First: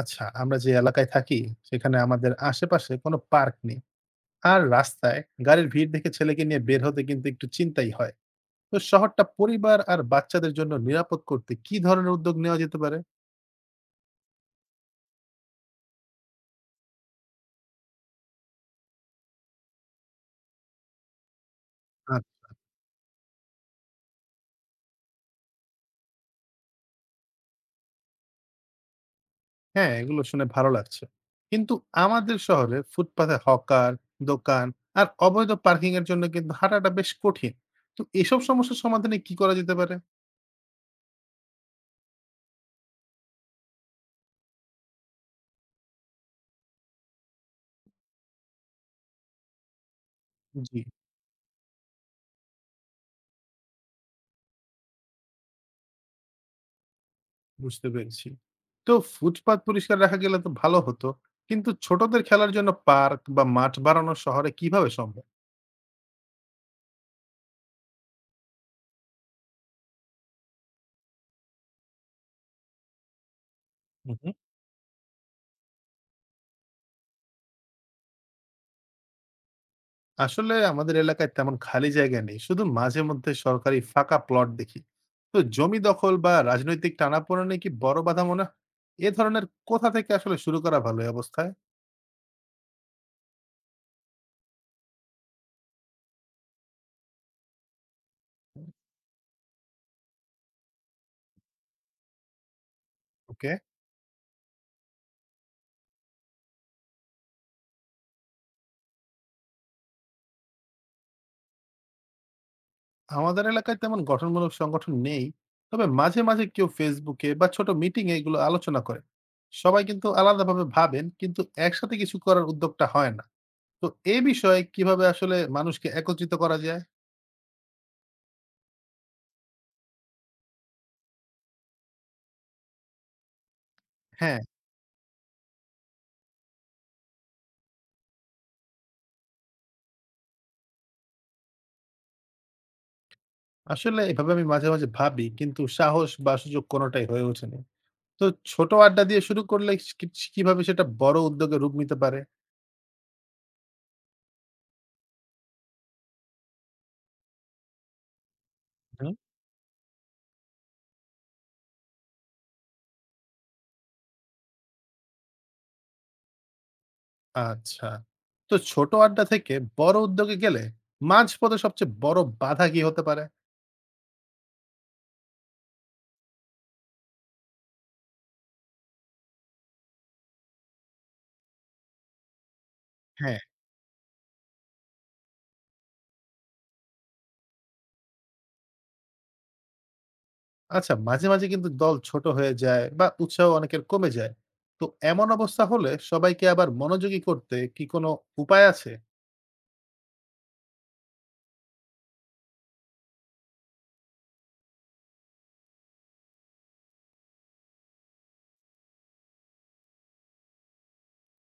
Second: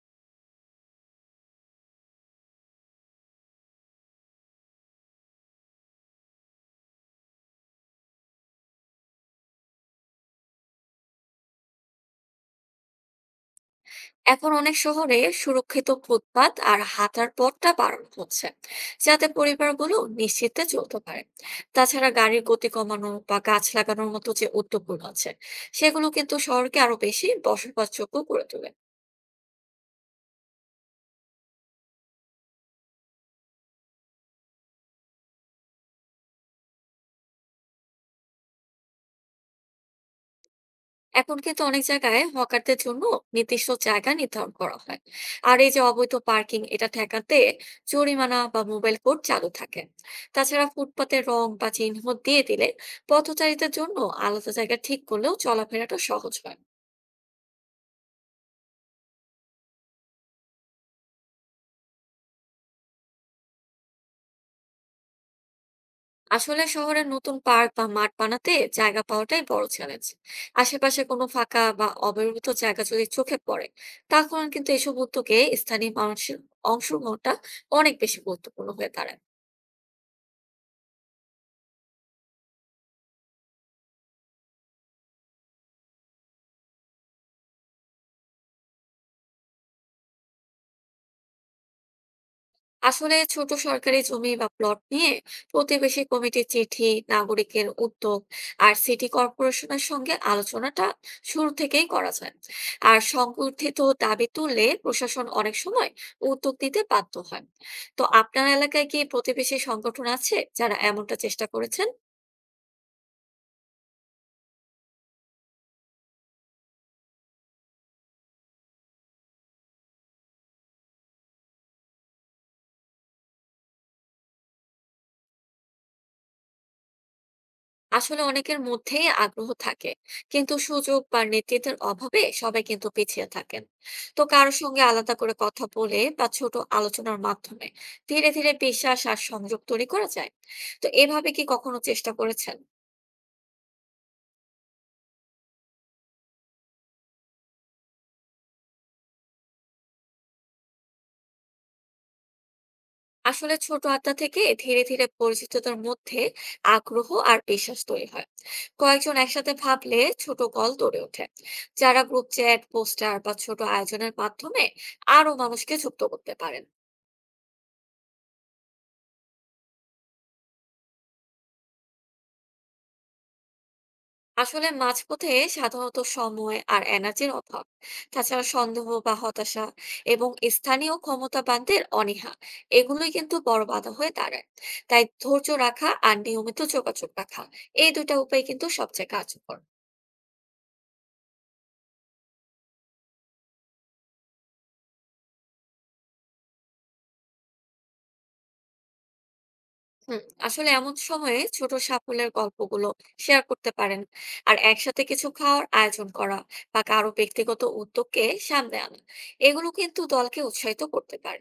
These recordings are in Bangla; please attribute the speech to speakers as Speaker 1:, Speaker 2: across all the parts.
Speaker 1: আচ্ছা, আমরা যে এলাকায় থাকি সেখানে আমাদের আশেপাশে কোনো পার্ক নেই। আর রাস্তায় গাড়ির ভিড় দেখে ছেলেকে নিয়ে বের হতে কিন্তু একটু চিন্তাই হয়। তো শহরটা পরিবার আর বাচ্চাদের জন্য নিরাপদ করতে কি ধরনের উদ্যোগ নেওয়া যেতে পারে?
Speaker 2: এখন অনেক শহরে সুরক্ষিত ফুটপাত আর হাঁটার পথটা বাড়ানো হচ্ছে যাতে পরিবারগুলো নিশ্চিন্তে চলতে পারে। তাছাড়া
Speaker 1: আর
Speaker 2: গাড়ির গতি কমানো বা গাছ লাগানোর মতো যে উদ্যোগগুলো আছে সেগুলো কিন্তু শহরকে আরো বেশি বসবাসযোগ্য করে তোলে।
Speaker 1: হ্যাঁ, এগুলো শুনে ভালো লাগছে। কিন্তু আমাদের শহরে ফুটপাথে হকার, দোকান আর অবৈধ পার্কিং এর জন্য কিন্তু হাঁটাটা বেশ কঠিন। তো এসব সমস্যার সমাধানে কি করা যেতে পারে?
Speaker 2: এখন কিন্তু অনেক জায়গায় হকারদের জন্য নির্দিষ্ট জায়গা নির্ধারণ করা হয়, আর এই যে অবৈধ পার্কিং, এটা ঠেকাতে জরিমানা বা মোবাইল কোড চালু থাকে। তাছাড়া
Speaker 1: জি।
Speaker 2: ফুটপাতে রং বা চিহ্ন দিয়ে দিলে পথচারীদের জন্য আলাদা জায়গা ঠিক করলেও চলাফেরাটা সহজ হয়।
Speaker 1: বুঝতে পেরেছি। তো ফুটপাত পরিষ্কার রাখা গেলে তো ভালো হতো। কিন্তু ছোটদের খেলার জন্য পার্ক বা মাঠ বানানো শহরে কিভাবে সম্ভব?
Speaker 2: আসলে শহরে নতুন পার্ক বা মাঠ বানাতে জায়গা পাওয়াটাই বড় চ্যালেঞ্জ। আশেপাশে কোনো ফাঁকা বা অব্যবহৃত জায়গা যদি চোখে পড়ে,
Speaker 1: হুম, হুম।
Speaker 2: তখন কিন্তু এসব উদ্যোগে স্থানীয় মানুষের অংশগ্রহণটা অনেক বেশি গুরুত্বপূর্ণ হয়ে দাঁড়ায়।
Speaker 1: আসলে আমাদের এলাকায় তেমন খালি জায়গা নেই। শুধু মাঝে মধ্যে সরকারি ফাঁকা প্লট দেখি। তো জমি দখল বা রাজনৈতিক টানাপোড়েনে কি বড় বাধা মনে হয়? এ ধরনের কোথা থেকে আসলে শুরু করা ভালো এই অবস্থায়?
Speaker 2: আসলে ছোট সরকারি জমি বা প্লট নিয়ে প্রতিবেশী কমিটির চিঠি, নাগরিকের উদ্যোগ, আর সিটি কর্পোরেশনের সঙ্গে আলোচনাটা শুরু থেকেই করা যায়। আর
Speaker 1: ওকে।
Speaker 2: সংগঠিত দাবি তুললে প্রশাসন অনেক সময় উদ্যোগ নিতে বাধ্য হয়। তো আপনার এলাকায় কি প্রতিবেশী সংগঠন আছে যারা এমনটা চেষ্টা করেছে?
Speaker 1: আমাদের এলাকায় তেমন গঠনমূলক সংগঠন নেই, তবে মাঝে মাঝে কেউ ফেসবুকে বা ছোট মিটিং এ এগুলো আলোচনা করে। সবাই কিন্তু আলাদাভাবে ভাবেন, কিন্তু একসাথে কিছু করার উদ্যোগটা হয় না। তো এই বিষয়ে কিভাবে আসলে মানুষকে একত্রিত করা যায়?
Speaker 2: আসলে অনেকের মধ্যেই আগ্রহ থাকে, কিন্তু সুযোগ বা নেতৃত্বের অভাবে সবাই কিন্তু পিছিয়ে থাকেন। তো
Speaker 1: হ্যাঁ,
Speaker 2: কারোর সঙ্গে আলাদা করে কথা বলে বা ছোট আলোচনার মাধ্যমে ধীরে ধীরে বিশ্বাস আর সংযোগ তৈরি করা যায়। তো এভাবে কি কখনো চেষ্টা করেছেন?
Speaker 1: আসলে এভাবে আমি মাঝে মাঝে ভাবি, কিন্তু সাহস বা সুযোগ কোনোটাই হয়ে ওঠেনি। তো ছোট আড্ডা দিয়ে শুরু করলে কিভাবে সেটা বড় উদ্যোগে রূপ নিতে পারে?
Speaker 2: আসলে ছোট আড্ডা থেকে ধীরে ধীরে পরিচিতদের মধ্যে আগ্রহ আর বিশ্বাস তৈরি হয়।
Speaker 1: হুম।
Speaker 2: কয়েকজন একসাথে ভাবলে ছোট কল গড়ে ওঠে, যারা গ্রুপ চ্যাট, পোস্টার বা ছোট আয়োজনের মাধ্যমে আরো মানুষকে যুক্ত করতে পারেন।
Speaker 1: আচ্ছা, তো ছোট আড্ডা থেকে বড় উদ্যোগে গেলে মাঝপথে সবচেয়ে বড় বাধা কি হতে পারে?
Speaker 2: আসলে মাঝপথে সাধারণত সময় আর এনার্জির অভাব, তাছাড়া সন্দেহ বা হতাশা এবং স্থানীয় ক্ষমতাবানদের অনীহা, এগুলোই কিন্তু
Speaker 1: হ্যাঁ।
Speaker 2: বড় বাধা হয়ে দাঁড়ায়। তাই ধৈর্য রাখা আর নিয়মিত যোগাযোগ রাখা, এই দুটা উপায় কিন্তু সবচেয়ে কার্যকর।
Speaker 1: আচ্ছা, মাঝে মাঝে কিন্তু দল ছোট হয়ে যায় বা উৎসাহ অনেকের কমে যায়। তো এমন অবস্থা হলে সবাইকে আবার মনোযোগী করতে কি কোনো উপায় আছে?
Speaker 2: হুম, আসলে এমন সময়ে ছোট সাফল্যের গল্পগুলো শেয়ার করতে পারেন। আর একসাথে কিছু খাওয়ার আয়োজন করা বা কারো ব্যক্তিগত উদ্যোগকে সামনে আনা, এগুলো কিন্তু দলকে উৎসাহিত করতে পারে।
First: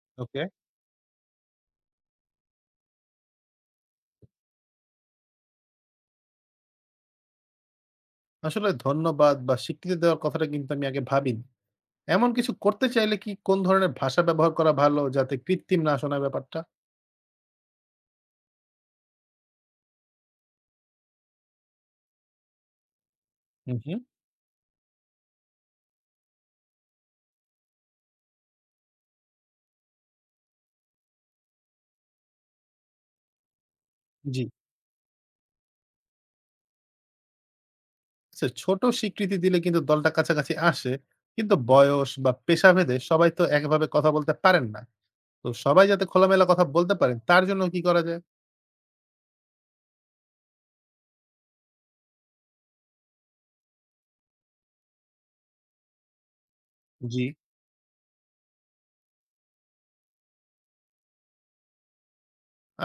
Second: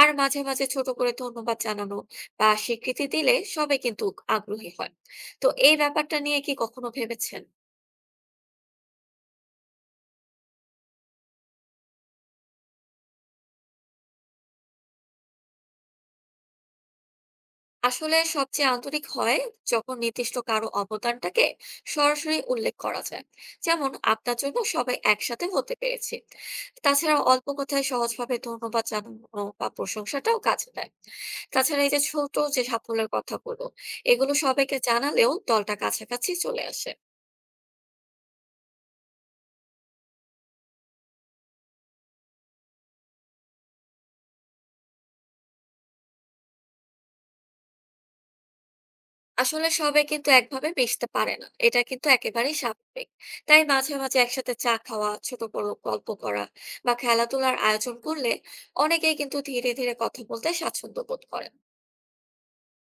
Speaker 2: আর মাঝে
Speaker 1: ওকে।
Speaker 2: মাঝে ছোট করে ধন্যবাদ জানানো বা স্বীকৃতি দিলে সবাই কিন্তু আগ্রহী হয়। তো এই ব্যাপারটা নিয়ে কি কখনো ভেবেছেন?
Speaker 1: আসলে ধন্যবাদ বা স্বীকৃতি দেওয়ার কথাটা কিন্তু আমি আগে ভাবিনি। এমন কিছু করতে চাইলে কি কোন ধরনের ভাষা ব্যবহার করা ভালো, যাতে কৃত্রিম না শোনায় ব্যাপারটা?
Speaker 2: আসলে সবচেয়ে আন্তরিক হয় যখন নির্দিষ্ট কারো অবদানটাকে সরাসরি উল্লেখ করা যায়,
Speaker 1: হুম,
Speaker 2: যেমন
Speaker 1: হুম।
Speaker 2: আপনার জন্য সবাই একসাথে হতে পেরেছে। তাছাড়া অল্প কথায় সহজভাবে ধন্যবাদ জানানো বা প্রশংসাটাও কাজে দেয়। তাছাড়া এই যে ছোট যে সাফল্যের কথাগুলো, এগুলো
Speaker 1: জি।
Speaker 2: সবাইকে জানালেও দলটা কাছাকাছি চলে আসে।
Speaker 1: আচ্ছা, ছোট স্বীকৃতি দিলে কিন্তু দলটা কাছাকাছি আসে, কিন্তু বয়স বা পেশাভেদে সবাই তো একভাবে কথা বলতে পারেন না। তো সবাই যাতে খোলামেলা কথা বলতে পারেন তার জন্য কি করা যায়?
Speaker 2: আসলে সবাই কিন্তু একভাবে মিশতে পারে না, এটা কিন্তু একেবারেই স্বাভাবিক। তাই মাঝে মাঝে একসাথে চা খাওয়া, ছোট বড় গল্প করা বা
Speaker 1: জি।
Speaker 2: খেলাধুলার আয়োজন করলে অনেকেই কিন্তু ধীরে ধীরে কথা বলতে স্বাচ্ছন্দ্য বোধ করেন।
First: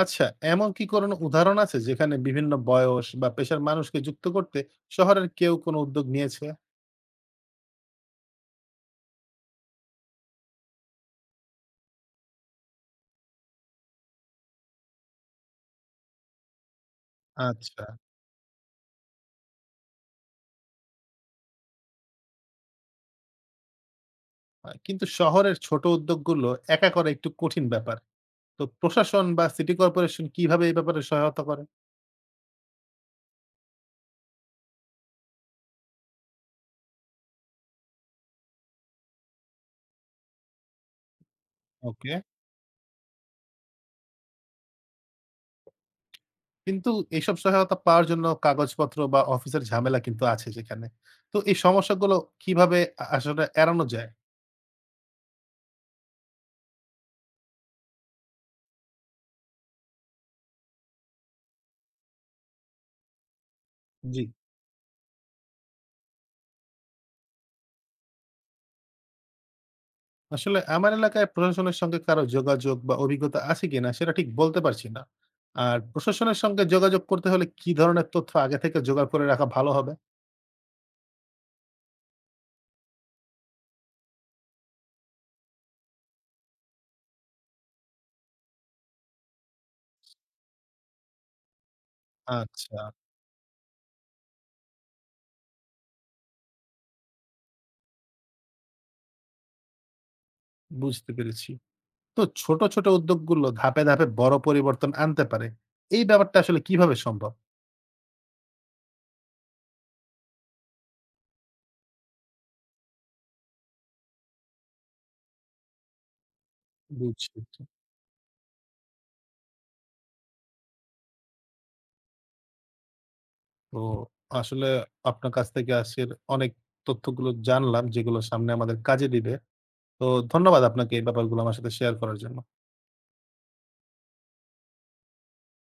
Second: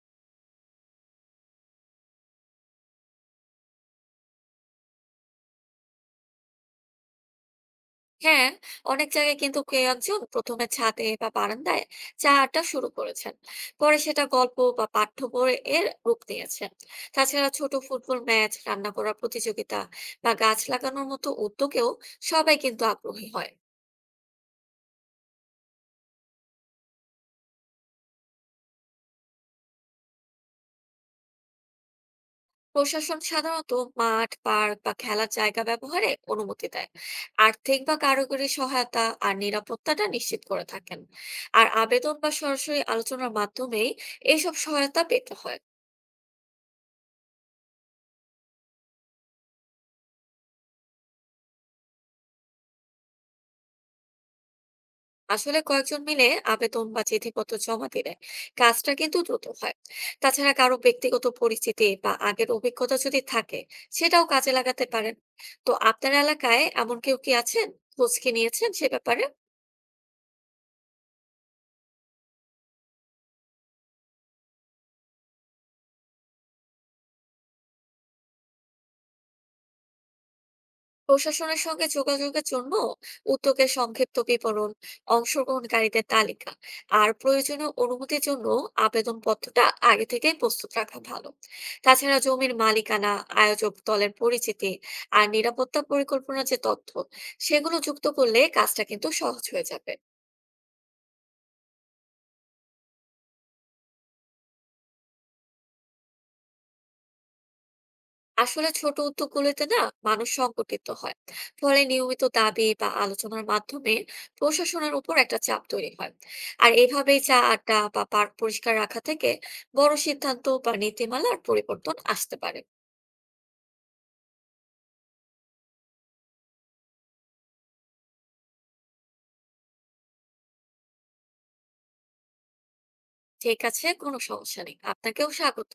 Speaker 1: আচ্ছা, এমন কি কোনো উদাহরণ আছে যেখানে বিভিন্ন বয়স বা পেশার মানুষকে যুক্ত করতে শহরের কেউ কোনো উদ্যোগ নিয়েছে?
Speaker 2: হ্যাঁ, অনেক জায়গায় কিন্তু কেউ একজন প্রথমে ছাদে বা বারান্দায় চা আড্ডা শুরু করেছেন, পরে সেটা গল্প বা পাঠ্য বই এর রূপ নিয়েছে। তাছাড়া ছোট
Speaker 1: আচ্ছা।
Speaker 2: ফুটবল ম্যাচ, রান্না করার প্রতিযোগিতা বা গাছ লাগানোর মতো উদ্যোগেও সবাই কিন্তু আগ্রহী হয়।
Speaker 1: কিন্তু শহরের ছোট উদ্যোগগুলো একা করা একটু কঠিন ব্যাপার। তো প্রশাসন বা সিটি কর্পোরেশন কিভাবে এই ব্যাপারে সহায়তা করে?
Speaker 2: প্রশাসন সাধারণত মাঠ, পার্ক বা খেলার জায়গা ব্যবহারে অনুমতি দেয়, আর্থিক বা কারিগরি সহায়তা আর নিরাপত্তাটা নিশ্চিত করে থাকেন। আর
Speaker 1: ওকে।
Speaker 2: আবেদন বা সরাসরি আলোচনার মাধ্যমেই এইসব সহায়তা পেতে হয়।
Speaker 1: কিন্তু এইসব সহায়তা পাওয়ার জন্য কাগজপত্র বা অফিসের ঝামেলা কিন্তু আছে যেখানে। তো এই সমস্যাগুলো কিভাবে আসলে এড়ানো যায়?
Speaker 2: আসলে কয়েকজন মিলে আবেদন বা চিঠিপত্র জমা দিলে কাজটা কিন্তু দ্রুত হয়। তাছাড়া কারো ব্যক্তিগত পরিচিতি বা আগের অভিজ্ঞতা যদি থাকে,
Speaker 1: জি।
Speaker 2: সেটাও কাজে লাগাতে পারেন। তো আপনার এলাকায় এমন কেউ কি আছেন, খোঁজ কি নিয়েছেন সে ব্যাপারে?
Speaker 1: আসলে আমার এলাকায় প্রশাসনের সঙ্গে কারো যোগাযোগ বা অভিজ্ঞতা আছে কিনা সেটা ঠিক বলতে পারছি না। আর প্রশাসনের সঙ্গে যোগাযোগ করতে হলে কি ধরনের তথ্য আগে থেকে জোগাড় করে রাখা ভালো হবে?
Speaker 2: প্রশাসনের সঙ্গে যোগাযোগের জন্য উদ্যোগের সংক্ষিপ্ত বিবরণ, অংশগ্রহণকারীদের তালিকা, আর প্রয়োজনীয় অনুমতির জন্য আবেদন পত্রটা আগে থেকেই প্রস্তুত রাখা ভালো। তাছাড়া জমির
Speaker 1: আচ্ছা।
Speaker 2: মালিকানা, আয়োজক দলের পরিচিতি আর নিরাপত্তা পরিকল্পনার যে তথ্য সেগুলো যুক্ত করলে কাজটা কিন্তু সহজ হয়ে যাবে।
Speaker 1: বুঝতে পেরেছি। তো ছোট ছোট উদ্যোগগুলো ধাপে ধাপে বড় পরিবর্তন আনতে পারে, এই ব্যাপারটা আসলে কিভাবে সম্ভব?
Speaker 2: আসলে ছোট উদ্যোগগুলোতে না মানুষ সংগঠিত হয়, ফলে নিয়মিত দাবি বা আলোচনার মাধ্যমে প্রশাসনের উপর একটা চাপ তৈরি হয়। আর এভাবেই চা
Speaker 1: বুঝছি।
Speaker 2: আড্ডা বা পার্ক পরিষ্কার রাখা থেকে বড় সিদ্ধান্ত বা নীতিমালার পরিবর্তন আসতে পারে।
Speaker 1: তো আসলে আপনার কাছ থেকে আজকের অনেক তথ্যগুলো জানলাম, যেগুলো সামনে আমাদের কাজে দিবে। তো ধন্যবাদ আপনাকে এই ব্যাপারগুলো আমার সাথে শেয়ার করার জন্য।
Speaker 2: ঠিক আছে, কোনো সমস্যা নেই, আপনাকেও স্বাগত।